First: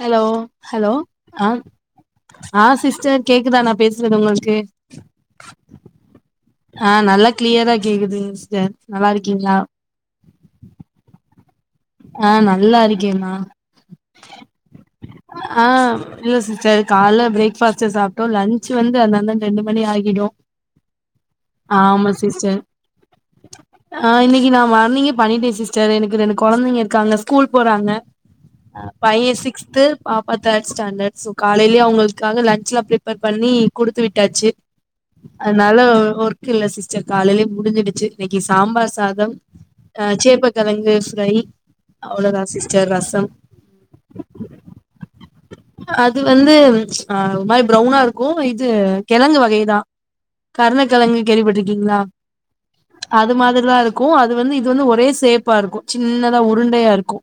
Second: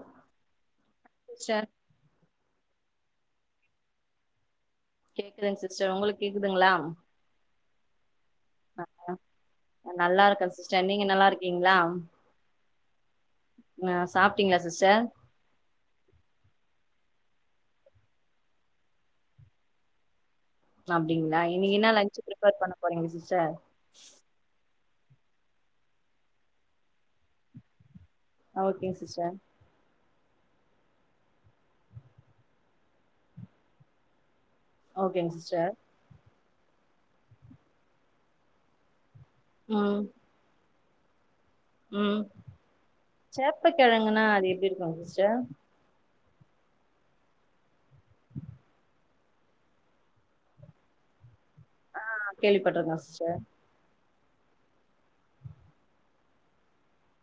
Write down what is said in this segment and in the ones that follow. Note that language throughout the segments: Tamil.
ஹலோ ஹலோ சிஸ்டர் ஆஹ் சீஸ் சார் கேக்குதா நா பேசுறது உங்களுக்கு கேக்குதுங்க சிஸ்டர் உங்களுக் ஆஹ் நல்லா கிளியரா கேக்குதுங்க சிஸ்டர் நல்லாருக்கீங்களா நல்லா இருக்கே சிஸ்டர் நீங்க நல்லா இருக்கீங்களா ஆஹ் நல்லா இருக்கேங்க ஆ சாப்ட்டீங்களா சிஸ்டர் ஆஹ் இல்ல சிஸ்டர் கால்ல பிரேக்ஃபஸ்ட் சாப்ட்டோ லன்ச் வந்து அந்தந்த ரெண்டு மணி ஆகிடு அப்டிங்களா இன்னக்கி என்ன ஆமா லன்சு ப்பிரிப்பர் சிஸ்டர் பண்ண போறீங்க சிஸ்டர் நீங்க பண்ணிட்டே சிஸ்டர் எனக்கு எனக்கு கொழந்தைங்க இருக்காங்க ஸ்கூல் போறாங்க அ ஓகேங்க சிஸ்டர் பையன் சிக்ஸ்து பாப்பா தேர்ட் ஸ்டாண்டர்ட் சோ காலையிலயே அவங்கக்காக லன்ச்லா ப்ரிப்பேர் பண்ணி கொடுத்து விட்டாச்சு ஓகேங்க சிஸ்டர் அதுனால ஒரு இல்ல சிஸ்டர் காலையிலயே முடிஞ்சிடுச்சு இன்னைக்கு சாம்பார் சாதம் ம் அ சேப்ப கலங் [inaudible] ரைய் ம் சேப்ப கிழங்குன்னா அது எப்டி இருக்கும் சிஸ்டர் இது வந்துஅ ஒரு மாரி ப்ரௌவுனா இருக்கும் இது கிழங்கு வகைதான் கருண கிழங்கு கேள்ப்பட்டிருக்கீங்கள ஆ கேள்விப்பட்டிருக்கே அது சிஸ்டர் மாரிதான் இருக் வும் அது வந்து இது வந்து ஒரே சேப்பா ருக்கும் சின்னதா உருண்டையா இருக்கும்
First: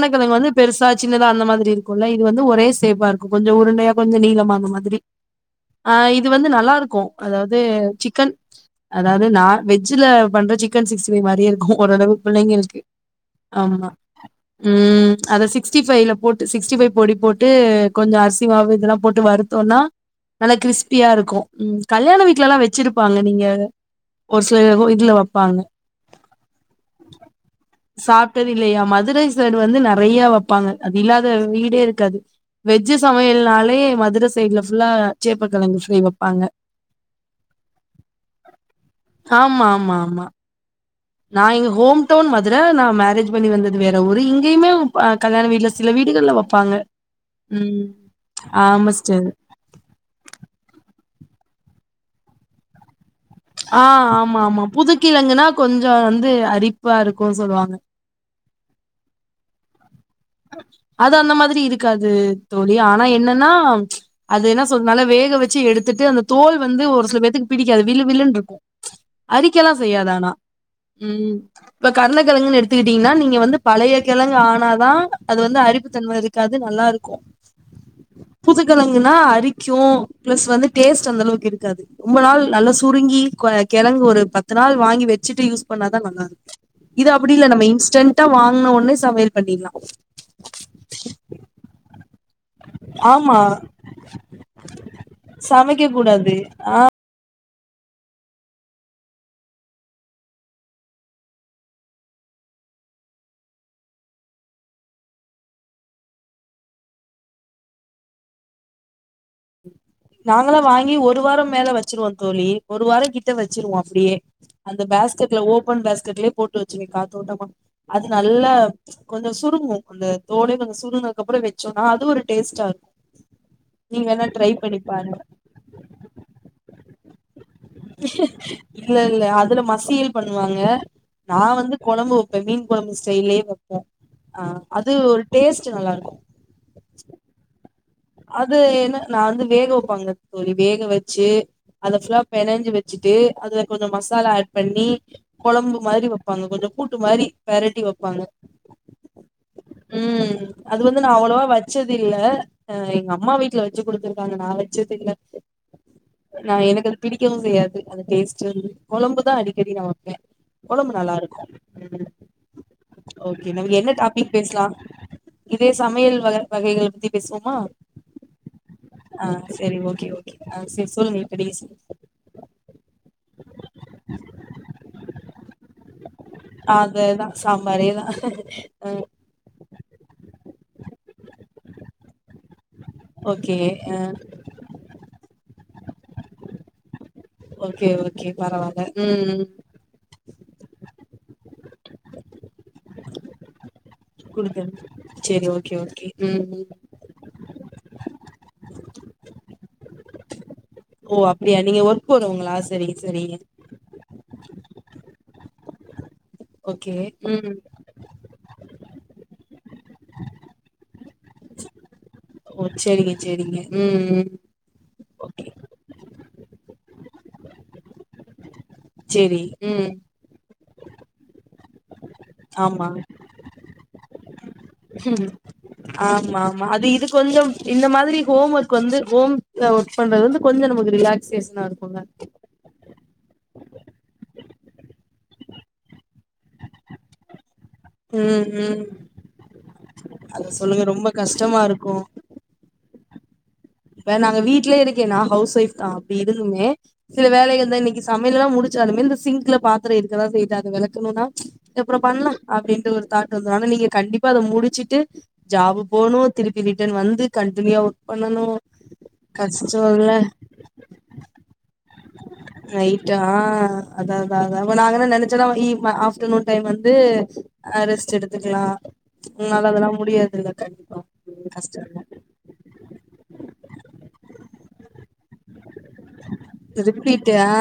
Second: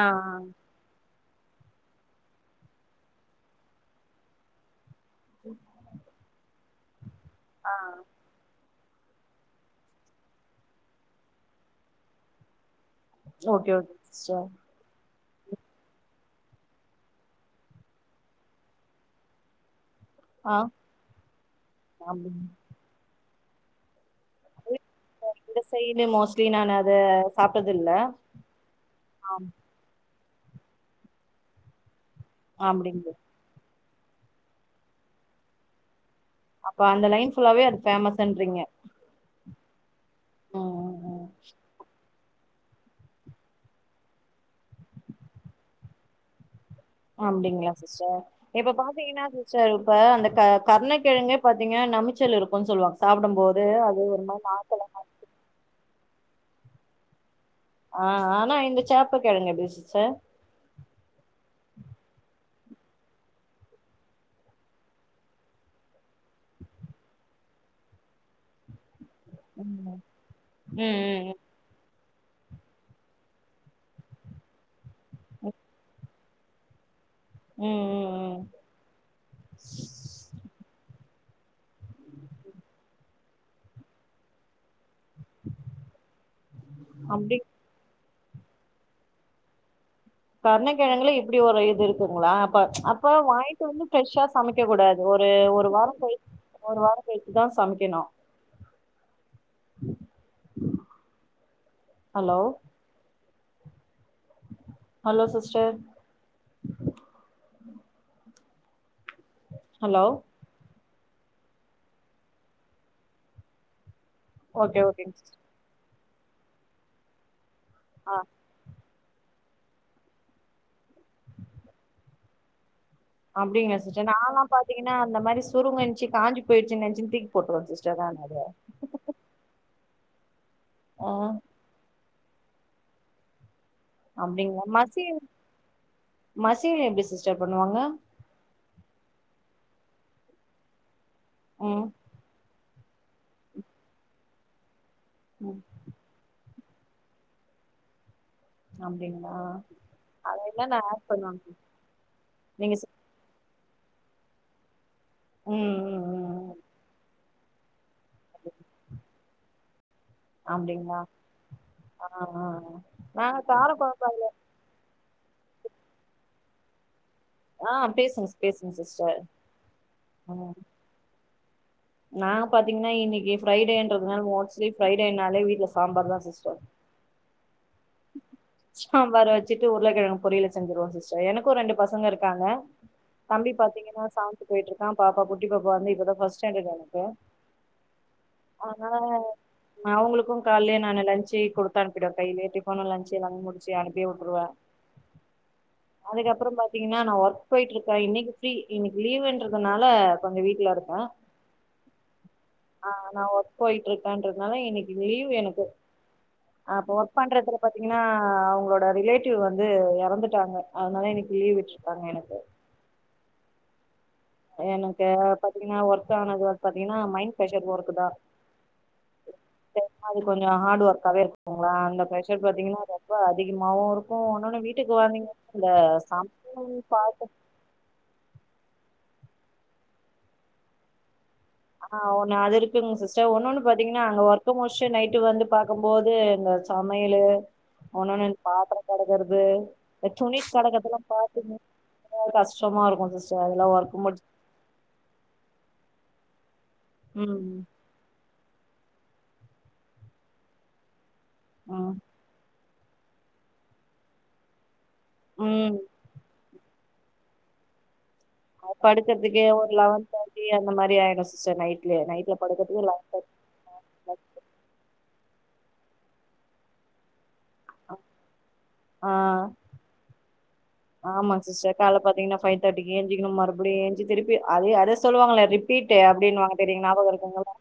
ஆ வந்து பெருசாச் சின்னதா அந்த மாரி இருக்குல்ல இது வந்து ஒரே சேப்பா இருக்கும் கொஞ்சம் உருண்டையா கொஞ்சம் நீளம்மா அந்த மாரி ஆ இது வந்து நல்லா இருக் கோ அதாவது ஆ ஆ சிக்கன் அதாவது நான வெஜ்ஜல பண்ற சிக்கன் சிக்ஸ்டி பை மாரி இருக்கும் ஓரளவு புள்ளைங்களுக்கு ஓகே ஆமா ஓகே சிஸ்டர் ம் அத சிக்ஸ்டிஃபை்ல போட்டு சிக்ஸ்டி ஃபைவ் பொடி போட்டு கொஞ்சம் அரிசிமாவு இதெல்லாம் போட்டு வருத்தோம்ன்னா நல்ல ஆ கிறிஸ்பியா இருக்கும் ம் கல்யாண வீ்ட்ல எல்லாம் வச்சுருப் ப்பான்னுவிங்க இ இந்த சைய்டு மோஸ்லி நான் அதை சாப்பு சாப்பட்டது இல்லையா மதுரை சைடு வந்து நெறை வெயா வைப்பாங்க அது இல்லாத வீடோ இருக்காது வெஜ்ஜு அப்டிங்க சமையல்னாலே மதுர சைடல புல்லா சேப்பக்கிழங்கு சொய்ஒம் அப்ப அந்த லைன் ஃபுல்லாவே அது பேமஸ்ன்றீங்க ம்மா வும்மா நான் இங் ஹோம் டோன் மதுர நான மேரேஜ் பண்ணி வந்தது வேற ஊர் இங்கேயுமே வப்பா கல்யாண வீட்ல சில வீடுகல வைப்பாங்க அப்டிங்களா சிஸ்டர் இப்ப பாத்தீங்கன்னா சிஸ்டர் இப்ப அந்த கர் கர்ண கிழங்குகே பாத்தீங்க நமிச்சல் இருக்கும்னு சொல்லுவாங் ஆஆம்மா ஆம்மா புதுக்கிழங்குன்னா கொஞ் கொஞ்ம் வந்து அரிப்பா இருக்கும் [inaudible] சொல்லுவாங்க ஆ ஆனா இந்த சேப்ப கிழங்க எப்டி சிஸ்டர் அது அந்த மாதிரி இருக்காது தோழி ஆனா என்னன்னா அது என்ன சொல்ற நல்லா வேக வச்சு எடுத்துட்டு அந்த தோல் வந்து ஒரு சில பேத்துக்கு பிடிக்காது விலு விலுன்னு இருக்கும் அரிக்கல்லாம் ம் செய்யாது ஆனா ம் ம் உம் இப்ப கருணைகிழங்குன்னு எடுத்துக்கிட்டீங்கன்னா நீங்க வந்து பழைய கிழங்கு ஆனாதான் அது வந்து அறிப்பு தன்ம இருக்கு காது நல்லா இருக் ம் ம் ம். புதுக்கெழங்குன்னா அரிக்கும் பிளஸ் வந்து டேஸ்ட் ச்சல் அந்த அளவுக்கு இருக்காது ரொம்ப நாள் நல்ல சுருங்கி கிழங்கு ஒரு பத்து நாள் வாங்கி வை வச்சுட்டு யூஸ் பண்ணாதான் நல்லா இருக்கு இது அப்படி அப்டி இல்ல நம்ம இன்ஸன்ட் [unintelligible] வாங்ன உடனே சமையல் பண்ணிடலாம் கருணக்கிழங்கல இப்படி ஒரு இது இருக்குங்களா அப்ப அப்ப ஆமா வாயிட்டு வந்து ப்ரெஷ்ஷா சமைக்க கூடாது ஒரு ஒரு சமைக்க வாரம் கழிச் கூடாது ஒரு வாரம் கழிச்சு தான் சமைக்கணும் ஹலோ ஹலோ சிஸ்டர் ஹலோ நாங்களாம் வாங் யும் ஒரு வாரம் மேல வச்சிருவோம் தோழி ஒரு வாரம் கிட்ட வச்சுருவோம் அப்படியே அந்த ஓகே ஓகேங்க பேஸ்கெட்ல சிஸ்டர் ஓபன் பேஸ் [unintelligible] போடுவச்சுங்க காத்தோட்டமா அது ஆ நல்லா கொஞ்சம் சுருங்கும் அந்த தோலே கொஞ்சம் சுருங்குனக்து அப்புறம் வச்சோம்னா அதுவு ஒரு டேஸ்ட்டா இருக்கும் அப்டிங்லா சிஸ்டர் நா லா பாத்தீங்கன்னா பாருங்க அந்த மாதிரி சுருங்கினுச்சு காஞ்சி போயிடுச்சு [unintelligible] இல்ல இல்ல அதுல மஸ் தீயல் பண் பண்ணுவாங்க நான் வந்து குழம்பு இப்ப மீன் குழம்பு ஸ்டைல்லே அப்படிங்ளா மசியல் நல்லா இருக்கு மசியல் எப்டி சிஸ்டர் பண்ணுவாங்க அது என்னனா வந்து வேக வைப்பாங்க தோழி வேக வச்சு ம் அதை ஃபுல்லா பெனஞ்சு வச்சுட்டு அதுல கொஞ்சம் மசாலா ஆட் பண்ணி ம் குழம்பு மாதிரி வைப்பாங்க கொஞ்சோ கூட்டு மாதிரி பெரட்டி வைப்பாங்க அப்டிங்களா உம் என்னென்ன அது வந்து ஆட் நான் அவ்வளவா பண்ணுவாங்க வச்சது இல்ல நீங்க ஹ சொ எங்க அம்மா வீ்ட்ல வச்சு குடுத்துருக்காங்க நாளைக் துகல ம் ம் ம் நான் எனக்கு அது பிடி வும் செய்யாது அது டேஸ்ட்டு கெழம்புதான் அதி தெரியு உடம்பு அப்டிங்களா நல்லா இருக்கும் ஆ ஆ ஆ. நாங்க ஓகே கார இன்னைக்கு என்ன கொழம்பு டாபிக் பேஸ்லாம் இதே சமையல் வக வகைகள் பத்தி பேசு ஆ பேசுங்க பேசுங்க சிஸ்டர் ஆஹ செரி ஓகே ஓகே ம் செரி சொல்லுங்க கடைசி நாங்க பாத்தீங்கன்னா இன்னைக் இன்னைக்கு ஃப்ரைடேன்றதுனால மோஸ்ட்லி ஃப்ரைடேனாலே வீட்டுல சாம்பார் தான் சிஸ்டர் அதேதா சாம்பாரேதா ஆ அதுதான் சாம்பாரே தான். சாம்பார் வச்சுட்டு உருல கெழங்கு பொரியலு செஞ்ருவோ சிஸ்டர் எனக்கு ரெண்டு பசங்க இருக்காங்க தம்பி ஓகே ஆ பாத்தீங்கன்னா சாப்ட்டு போயிட்டு இருக்கான் பாப்பா குட்டி பா இப்ப வந்து இப்பதான் பஸ் ஸன்டாட் எனக்கு ஓகே ஓகே பரவால்ல ஆனா ம் அவங்களுக்கும் காலே நானு லஞ்ச்சு டீ குடுத்து அனுப்பிட்டாங்க கையிலே டீ போன லஞ்ச் எல்லாமே முடிச்சு போ அனுப்பிவுட்டுருவன் குடுக்குறே சரி ஓகே ஓகே ம் அதுக்கப்புறம் ம் பாத்தீங்கன்னா நா ஒர்க் போய்டு இருக்கேன் இன்னைக்கு ப்ஃரீ இன்னைக்கு லீவு அதுனால கொஞ்ச வீட்டு வீட்ல இருந்த ஓ அப்டியா நீங்க ஒர்க் போறவங்களா சரிங்க நா சரிங்க ஒர்க் போய்டு இருக்கேன்றதுனால இன்னைக்கு லீவ் எனக்கு அப்ப ஓகே ஒர்க் உம் பண்றதுல பாத்தீங்கன்னா அவுங்களோட ரிலேட்டிவ் வந்து எறந்துட்டாங்க அதனால இன்னைக்கு லீவு விட்டுருக்காங்க எனக்கு செரிங்க உம் உம் எனக்கு பாத்தீங்கன்னா ஒர்த்தானது ஒர்த் பாத்தீங்கின்னா மைண்ட் ப்ரஷர் ஒர்க்கு தான் செரி உம் ஹாட் ஓர்காவே ங்களா அந்த பிரஷர் பாத்தீங்கன்னா ஆமா ரொம்ப அதிகமாவும் இருக்கும் உன்னேன்னு வீட்டுக்கு வந்தீங்கன்னா அந்த ஆமா ஆமா சம்பும் அது இது பாத்த கொஞ்சம் இந்த மாதிரி ஹோம் ஒர்க் வந்து ஹோம் ஒர்க் பண்றது வந்து கொஞ்சம் நமக்கு ரிலா ஆஹ ஒன்னு அதுருக்குங்க சிஸ்டர் ஒன்ன ஒண்ணு பாத்தீங்கன்னா அங்க ஸ்ட் நைட்டு வந்து பாக்கும்போது இந்த சமையலு உன்னொன்னு இந்த ம் ம் பாத்திரம் கடக்கறது துணி அத சொல்லுங்க ரொம்ப கடக்கறதெல்லாம் பாத்து கஷ்டமா இருக்கு கஷ்டமா இருக்கும் [unintelligible] இப்ப நாங்க வீட்ல இருக்கேன்னா ஹவுஸ் ஒய்ஃப்தா ப்ப இதுலுமே சில ம் வேலைகள்தா இன்னக்கி சம் வேலையெல்லா முடிச்சாலுமே இந்த சிங்க்ல பாத்ரோ இருக்கதா செய்யுது அது வெளக்கணுன்னா ச் ம் அப்றோ பண்லா அப்டின்ட்டு ஒரு தாட் வந்துரு ஆனா நீங்க கண்டிப்பா அத முடிச்சிட்டு ம் ஜாபு போணுத் திருப்பி ரிட்டன் வந்து கண்டினியுவா ஒர்க் பண்ணனு நா படுக்கறதுக்கே ஒரு லெவன் தேர்ட்டி அந்த மாரி ஆயிடு சிஸ்டர் நைட்லயே நைட்ல படுக்குறதுக்கு லெவன் ரைட் ஆ அதா அதா தேர்ட்டி அதா அப்ப [unintelligible] ஆஃப்டர்நூன் டைம் வந்து ஆ ரெஸ்ட் எடுத் த்துக்கலா ஆ உன்னால அதல்லா முடியாதுங்க ஆமா சிஸ்டர் கால்ல பாத்தீங்கன்னா ஃபைவ் தேர்டிக்கு எந்த்ரிக்கணு மறு அப்டி ஏஞ்ச்சு திருப்பி அது அது சொல்லுவாங்கல்ல ரிப் ட்ரீட்டு அப்டினுவாங்க தெரியுங்களா ஞாபகோ ரிப்பீட்டு இருக்குங்களா ஆ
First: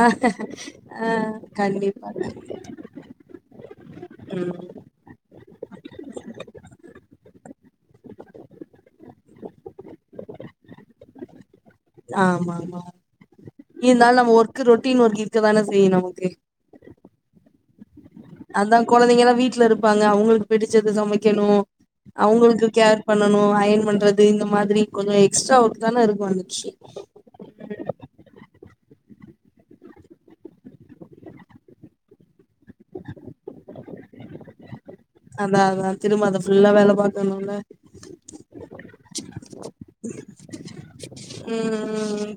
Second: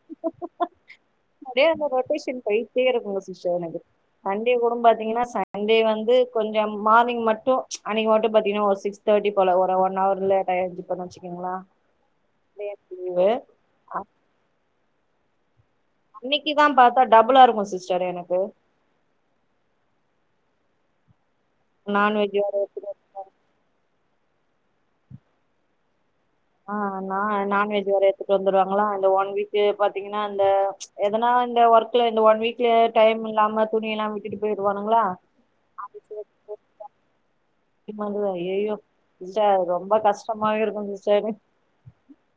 ஆ அப்டியே அந்த கண்டிப்பா ரொட்டேஷன் கண்டிப்பா போயிட்டே இருக்குங்க சிஸ்டர் எனக்கு சண்டே ம் கூட பாத்திங்கன்னா சண்டே வந்து கொஞ்ச மார்னிங் மட்டு அன்னக்கி மட்டு பாத்தீங்கன்னா ஒரு சிக்ஸ் தேர்ட்டி போல ஒரு ஒன் அவர் லேட்டா எந்திருப்பன்னு வச்சுக்கங்களே ஆமாம்மா இருந்தாலு நம்ம ஒர்க்கு ரொட் டீம் ஒர்க் இருக்கதான செ த்தி நமக்கு ப்ப டபுளா இருக்கு சி்ஸ் அதா கொழந்தைங்கல்லா வீட்ல இருப்பாங்க அவுங்களுக்கு பிடிச் ச்சுது சமைக் வக்கிணு நான்வெஜ் வேற அவுங்களுக்கு எடுத்துட்டு கேர் பண்ணணு அயன் பண்றதுக் இது இந்த மாதிரி கொஞ்ச எக்ஸ்ட்ரா ஒர்க்தான இருக் ஆ நா நான்வெஜ் வேற எடுத்துட்டு வந்துருவாங்களா ல்ல ஒன் வீக்கு பாத்தீங்னா அந்த எதனா இந்த ஒர்க்ல இந்த ஒன் வீக்ல டைம் இல்லாம துணி எல்லா விட்டுட்டு போயிருவாங் அதா அதா திரும்ப அத ஃபுல்லா வேல பாக்கணும்ல [unintelligible] ஐயயோ சிஸ்டர் அது ரொம்ப கஷ்டமாவே இருக்கு சிஸ்டர் ம் ம்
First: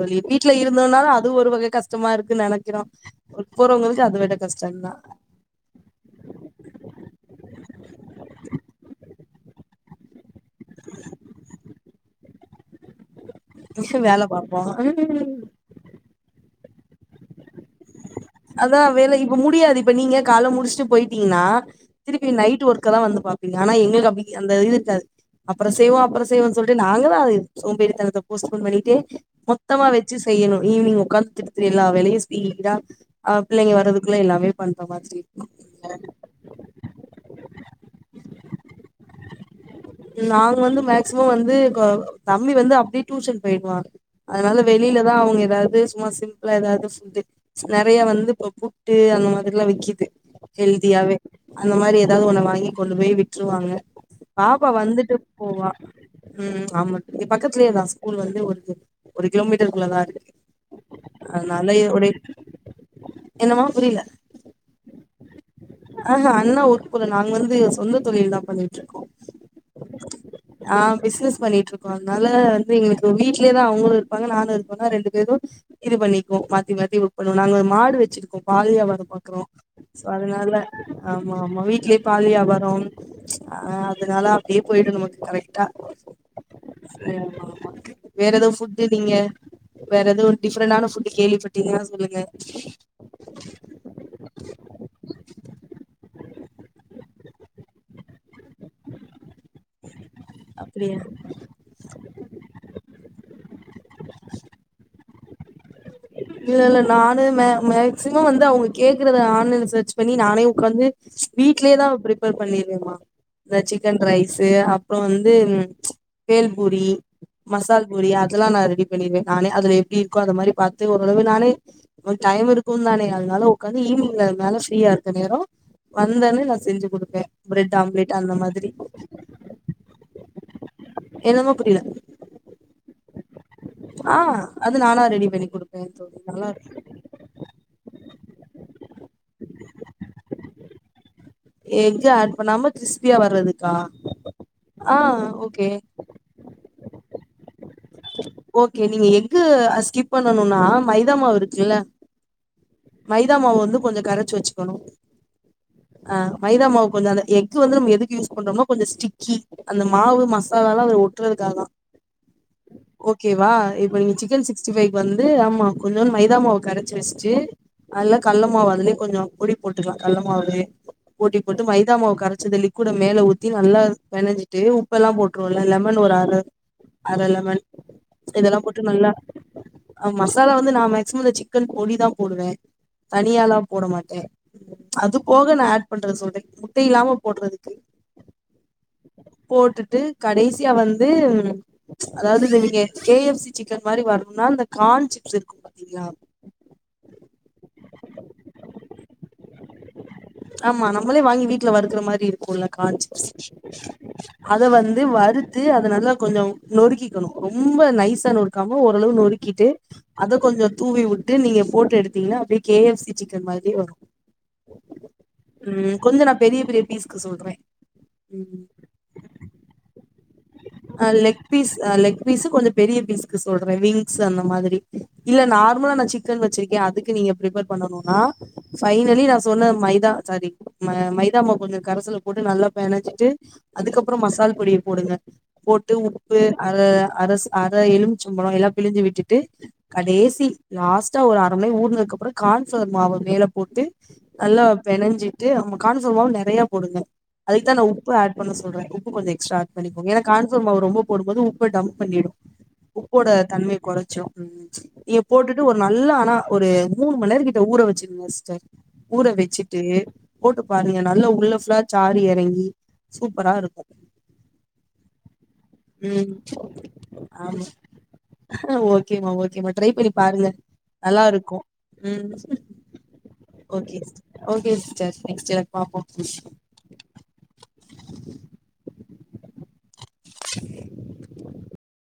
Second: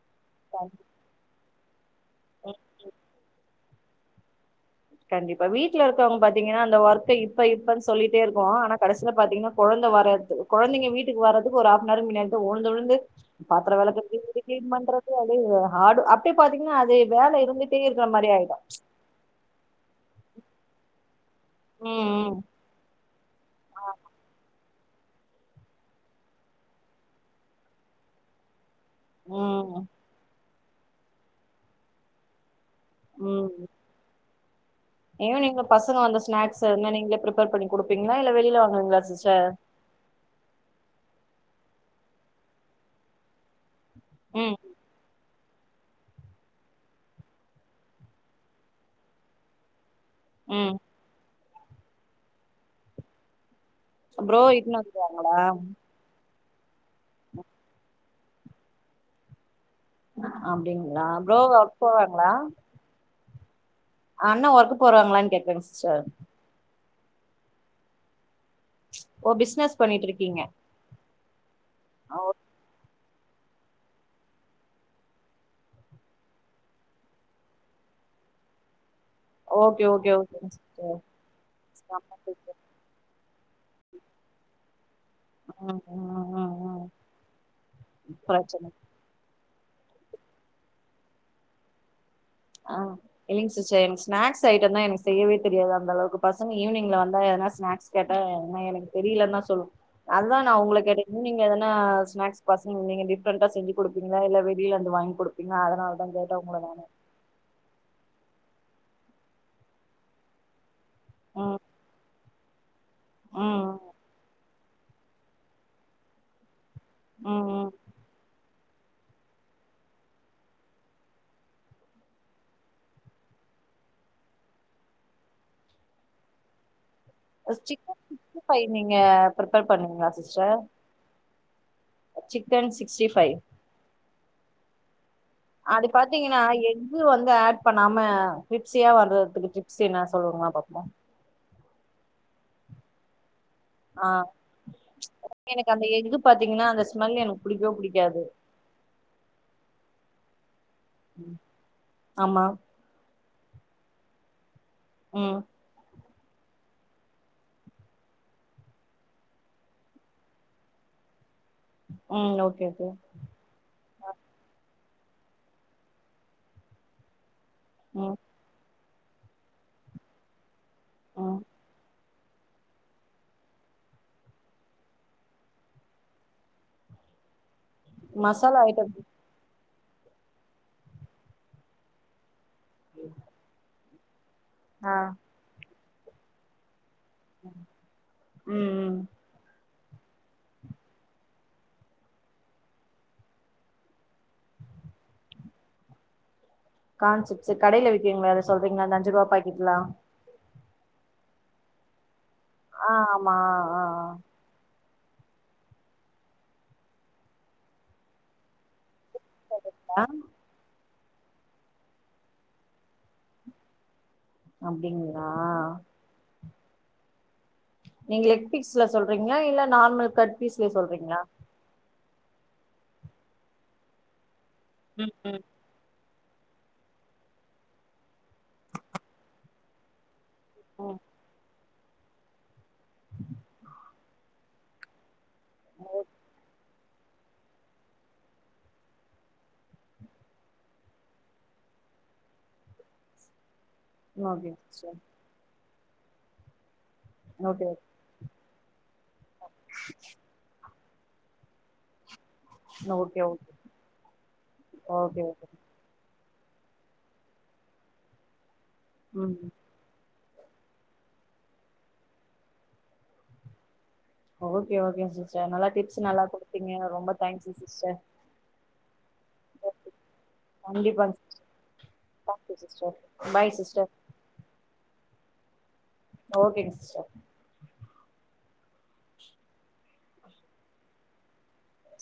சொல்லி வீட்ல இருந்தன்னாலு அது ஒரு வகை கஷ்டமா இருக்குன்னு நெனைக்கிறோ போறவங்களுக்கு அது வெட கஷ்டந்தா வீட்டுல இருகவங்க பாத்தீங்கனா அந்த ஒர்க்க இப்ப இப்ப சொ சொல்லிட்டே இருப்போம் ஆனா கடசி பாத்தீங்கனா குழந்த வராது குழந்தைங்க வீட்டுக்கு வர்றதுக்கு ஒரு ஹாபனர் மின்னடிதான் உழுந்து உழுந்து பாத்ர வேலக்குறது வேல இங்குண்டு பாப்போ கிலின்பன்றது அடு அப் பாத்தீங்கனா அதே வேல இருந்துட்டே இரு அதான் வேல இப்ப முடியாது இப்ப நீங்க கால முடிச்சுட்டு போயிட்டு டிங்கனா திருபி ம் நைட் ஒர்க்லாம் வந்து ஆனா எங்களுகு அப்டிக் அந்த இது அப்பறம் செய்வோம் அப்பறம் செய்வோம்னு சொல்லிட்டு நாங்களும் அது சோம்பேறிதனத்த போஸ்போன் பண்ணி ட்டு ம் மொத்தமா வச்சு செய்யணும் ஈவினிங் உகாந்து திடுத்து எல்லாவெளையும் ஸ்பீட ஆவ பிள்ளங்க வரதுக்குள்ளா எல்லாமே பண்ற மாதிரி இருக்கு ஈவ்னிங்கள பசங்க அந்த ஸ்நாக்ஸ் ஷா நீங்களே பிரிப்பார் பண்ணி கொடுப்பீங்களா இல்ல வெளியில நாங்க வந்து மேக்ஸ்ஷி மாம் வந்து தம்பி வந்து அப்டியே டியூஷன் போயிடுவாங் ம் அதனால வெளியிலதான் அவங்க அதாவது சும்மா சிம்ளா ஏதாவது நிறய வந்து இப்ப புட்டு அந்த மாதிரியெல்லாம் விக்கிது ம் ஹல்தியவே அந்த மாதிரி ஏதாவது உன்ன வாங்கி கொண்டு போய் விட்டுருவாங்க ப்ரோ பாப்பா இட்டுனு வந்துட்டு வந்துருவாங்களா போவா உம் ஆமா பக்கதுலேயேதான் ஸ்கூல் வந்து ஒரு ஒரு கிலோமீட்டர் அப்டிங்களா ப்ரோ ஒக் போவாங்களா என்னவா அண்ணா ஒக்கு போரேவாங்களா கேட்டோம்ஸ் ஆமா அண்ணா ஒர்க் நாங்க வந்து சொந்த தொழில்தான் பண்ணிட்டு இருக்கோம் ஓ பிசினஸ் பண்ணிட்டு இருக்கீங்க ஆஹ் பிசினஸ் வந் பண்ணிட்யிக்கோ அதனால வந்து எங்கட் எங்வீட்லேயே தான் அவங்களும் இருப்பாங்க நானுயிருப்பேனா ரெண்டுபேரும் இது பண்ணிகோம் மாத்தி மாத்தி ஒர்க் பண்ணுவோம் நாங்க மாடு வச்சுருக்கோம் பால்வியாபரம் பண்ணு ஓகே ஓகே ஓகே ஆமா ஆமா வீட்லயே பால் வியாபாரம் ஆஹ் அதனால அப்டியே போயிடும் நமக்கு கரெக்டா ம் ம் ம் ம் வேற சே ஆமா ஆமா ஏதோ பிரச்சன ஃபுட் நீங்க வேற எதவும் ஒரு டிஃப்ரெண்டான ஃபுட் கேள்விப்பட்டீங்கான சொல்லுங்க ஆஹ் இல்லைங்க சிஸ்டர் எனக்கு ஸ்நாக்ஸ் ஐட்டம் தான் எனக்கு செய்யவே தெரியாது அந்த அளவுக்கு பசங்க ஈவினி்ல வந்தா எதனா ஸ்னாக்ஸ் கேட்ட எனக்கு தெரிலன்னு தான் சோ சொல்ல அதுதான் நான் உங்க அப்டியா கேட்டன் நீங்க எதனா ஸ்னாக்ஸ் பசங்க நீ டிஃப்ரெண்டா செஞ்சு கொடுப்பீங்களா இல்ல வெளிலந்து வாங்கி கொடுப் நான் அதனால தான் கேட்டன் இல்ல இல்ல உங்களதானே நானு மே மேக்சிமம் வந்து அவங்க கேட்கறத ஆன்லைன்ல சர்ச் பண்ணி நானே உட்காந்து இச் ம் வீட்லயேதான்ப்ப பர் பண்ணிருவேமா இந்த ம் சிக்கன் ரைஸ் அ அப்றம் வந்து ப்ச் கேள் பூரி ம் ம் மசால் பூரி அதெல்லாம் நான் ரே இப்ப நீ நானே அதுல எப்டி இருக்கோ அது மாரி பாத் ஓரளவு நானே டைம் இருக்குதானே அதனால உக்காந்து ஈவ்னிங் நேரம் ஃபிரியா இருக்குற நேரம் வந்தோனே நான் செஞ்சி கொடு சி சிக்கன் சிக்ச்ட்ரிபைவ் நீங்க பிரிப்பர் பண்ணுவீங்களா சிஸ்டர் என்னாம புரியல சிக்கன் சிக்ச்ட்ரிபைவ் ஆ அது நானா ரெடிப் அது பாத்தீங்கன்னா எங்கு வந்து ஆட் பண்ணாம கிரிப்சியா வர்றதுக்கு டிரிப்சி எதுனா சொல்லுங்கா பாபோம் எகு ஆட் பண்ணாம கிறிஸ்பியா வர்றது ஆஹ் ச் எனக்கு அந்த எக்கு பாத்தீங்கன்னா அந்த ஸ் மல்யனு ஓகே நீங்க எக்கு அ ஸ்கிப் பண்ணனுனா மைதாமாவு இருக்குல்ல ஆமா மைதா மாவ வந்து கொஞ்சம் கரைச்சி வச்சுக்கணும் உம் அஹ் மைதா மாவு கொஞ்சம் அந்த எக்கு வந்து நம்ம எதுக்கு யூஸ் பண்றோம்னா கொஞ்ச ஸ்ட்ரிக்கி அந்த மாவு மசாலால்லாம் அத ஒட்றதுக்கு ம் ஓகே ஓகே ஓகேவா இப்ப நீங்க சிக்கன் சிக்ஸ்டி பை வந்து ஆமா கொஞ்சோண்ட் மைத மாவ கரைச்சு வச்சிட்டு அல்ல ம் கள்ள மாவ அதுல கொஞ்சம் பொடி போட்டுக்கலாம் கால்ல மாவவே பொடி ம் போட்டு மைதா மாவ கறச்சி த லிக்விட மேல ஊத்தி நல்லா பெனஞ்சிட்டு உப்பெல்லாம் போட்ருவோம்லா லெமன் ஒரு அர அர லெமன் மசாலா இதெல்லாம் போட்டு ஐட்டம் நல்லா ஆ மசாலா வந்து நான் மேக்சிமம் இந்த சிக்கன் போடி தான் போடுவேன் தனியாலா கூட மாட்டேன் ஆ அது போக ந பண்றது சொல்லோ இலாம போடுறதுக்கு ம் ம் போட்டுட்டு போட்டு கடைசியா வந்து உ அதாவது நீங்க கே எஃப் சி சிக்கன் மாரி வரணும்னா இந்த கான் சிப்ஸ் இருக்கும் பாத்தீங்களா கான்செப்ஸ் கடையில விற்கீங்களா சொல்றீங்களா அஞ்சுரூபா பாக்கெட்லாம் ஆமா நம்மளே வாங்கி வீட்டுல வருகுற மாரி இருக்கு இருக்குலா ஆ ஆமா ஆ ஆ கான்சிப்ஸ்அத வந்து வந்து வறுத்து அத நல்ல கொஞ்சம் நொறுக்கிக்கணும் ரொம்ப நைச நொறுக்காம ஒரு அளவு நறுக்கிட்டு ஆ அத கொஞ்சம் தூவி விட்டு நீங்க போட்டு எடுத்தீங்கன்னா அப்படியே கே எஃப் சி சிக்கன் மாரி வரும் அப்டிங்களா ம் கொஞ்சம் நான் பெரிய பெரிய பீஸுக்கு சொல்றேன் நீங்க லெக்பீஸ்லசொல்றீங்கல இல்ல நார்மல் கட் பீஸ்ல அ சொல்றீங்களா லெக் பீஸ் லெக் பீஸ்சு கொஞ்சம் பெரிய பீஸ்க்கு சொல்றேன் விங்ஸ் மாதிரி ம் ம் இல்ல நார்மலா சிக் சிக்கன் வச்சிருக்கேன் அதுக்கு நீங்க பிரிப்பர் பண்ணனும்னா பைனலி நான் சொன்ன மைதா சரி ம் மைதாம கொஞ்ச கரைசல போட்டு நல்லா பேணஞ்சிட்டு அதுக்கப்புறம் மசால் பொடியை போடுங்க போட்டு உப்பு அர அ அர எலுமிச்சம்பளம் எல்லாம் பிழிஞ்சு விட்டுட்டு கடைசி லாஸ்ட்டா ஒரு அர மணி ஊடுனதுக்குப்புறம் கான்ஃபளர் மாவு மேல போட்டு ஓகே நல்லா சிஸ்டர் பேனஞ்சிட்டு கான்பிளவர் மாவு நெறைய கொடுங்க ஓகே அதுக்குதான் நான் உப்பு ஆட் பண்ண சொல்றேன் உப்பு கொஞ்சம் எக்ஸ்ட்ராபன்னிங்கேங்க எனக்கு அவ ரொம்ப போடும் போது உப்ப டம்ப் பண்ணிடும் ஓகே ஓகே உப்போட ஓகே தன்மைை குறைச்சும் நீங்க ஓகே ஓகே. போட்டுட்டு ஒரு நல்ல ஆனா ஒரு மூணு மணி கிட்ட ஊற வச்சிருக்கங்க சிஸ்டர் ஊற ம் வச்சிட்டு போட்டு பாருங்க நல்லா உள்ள புல்லா சாருஇறங்கி சூப்பரா இருக்கும் ஓகே ஓகே சி ம் தேங்க்ஸ் ஆமா சிஸ்டர் ஓகேமா ஓகேமா ரைபண்ணி பாருக கண்டிப்பாங்க நல்லா சிஸ்டர் இருக்கும் ம் thank you sister bye sister okay sis okay sis [inaudible] [inaudible] பாப்பம் புஷ் ஓகேங்க சிஸ்டர் [unintelligible]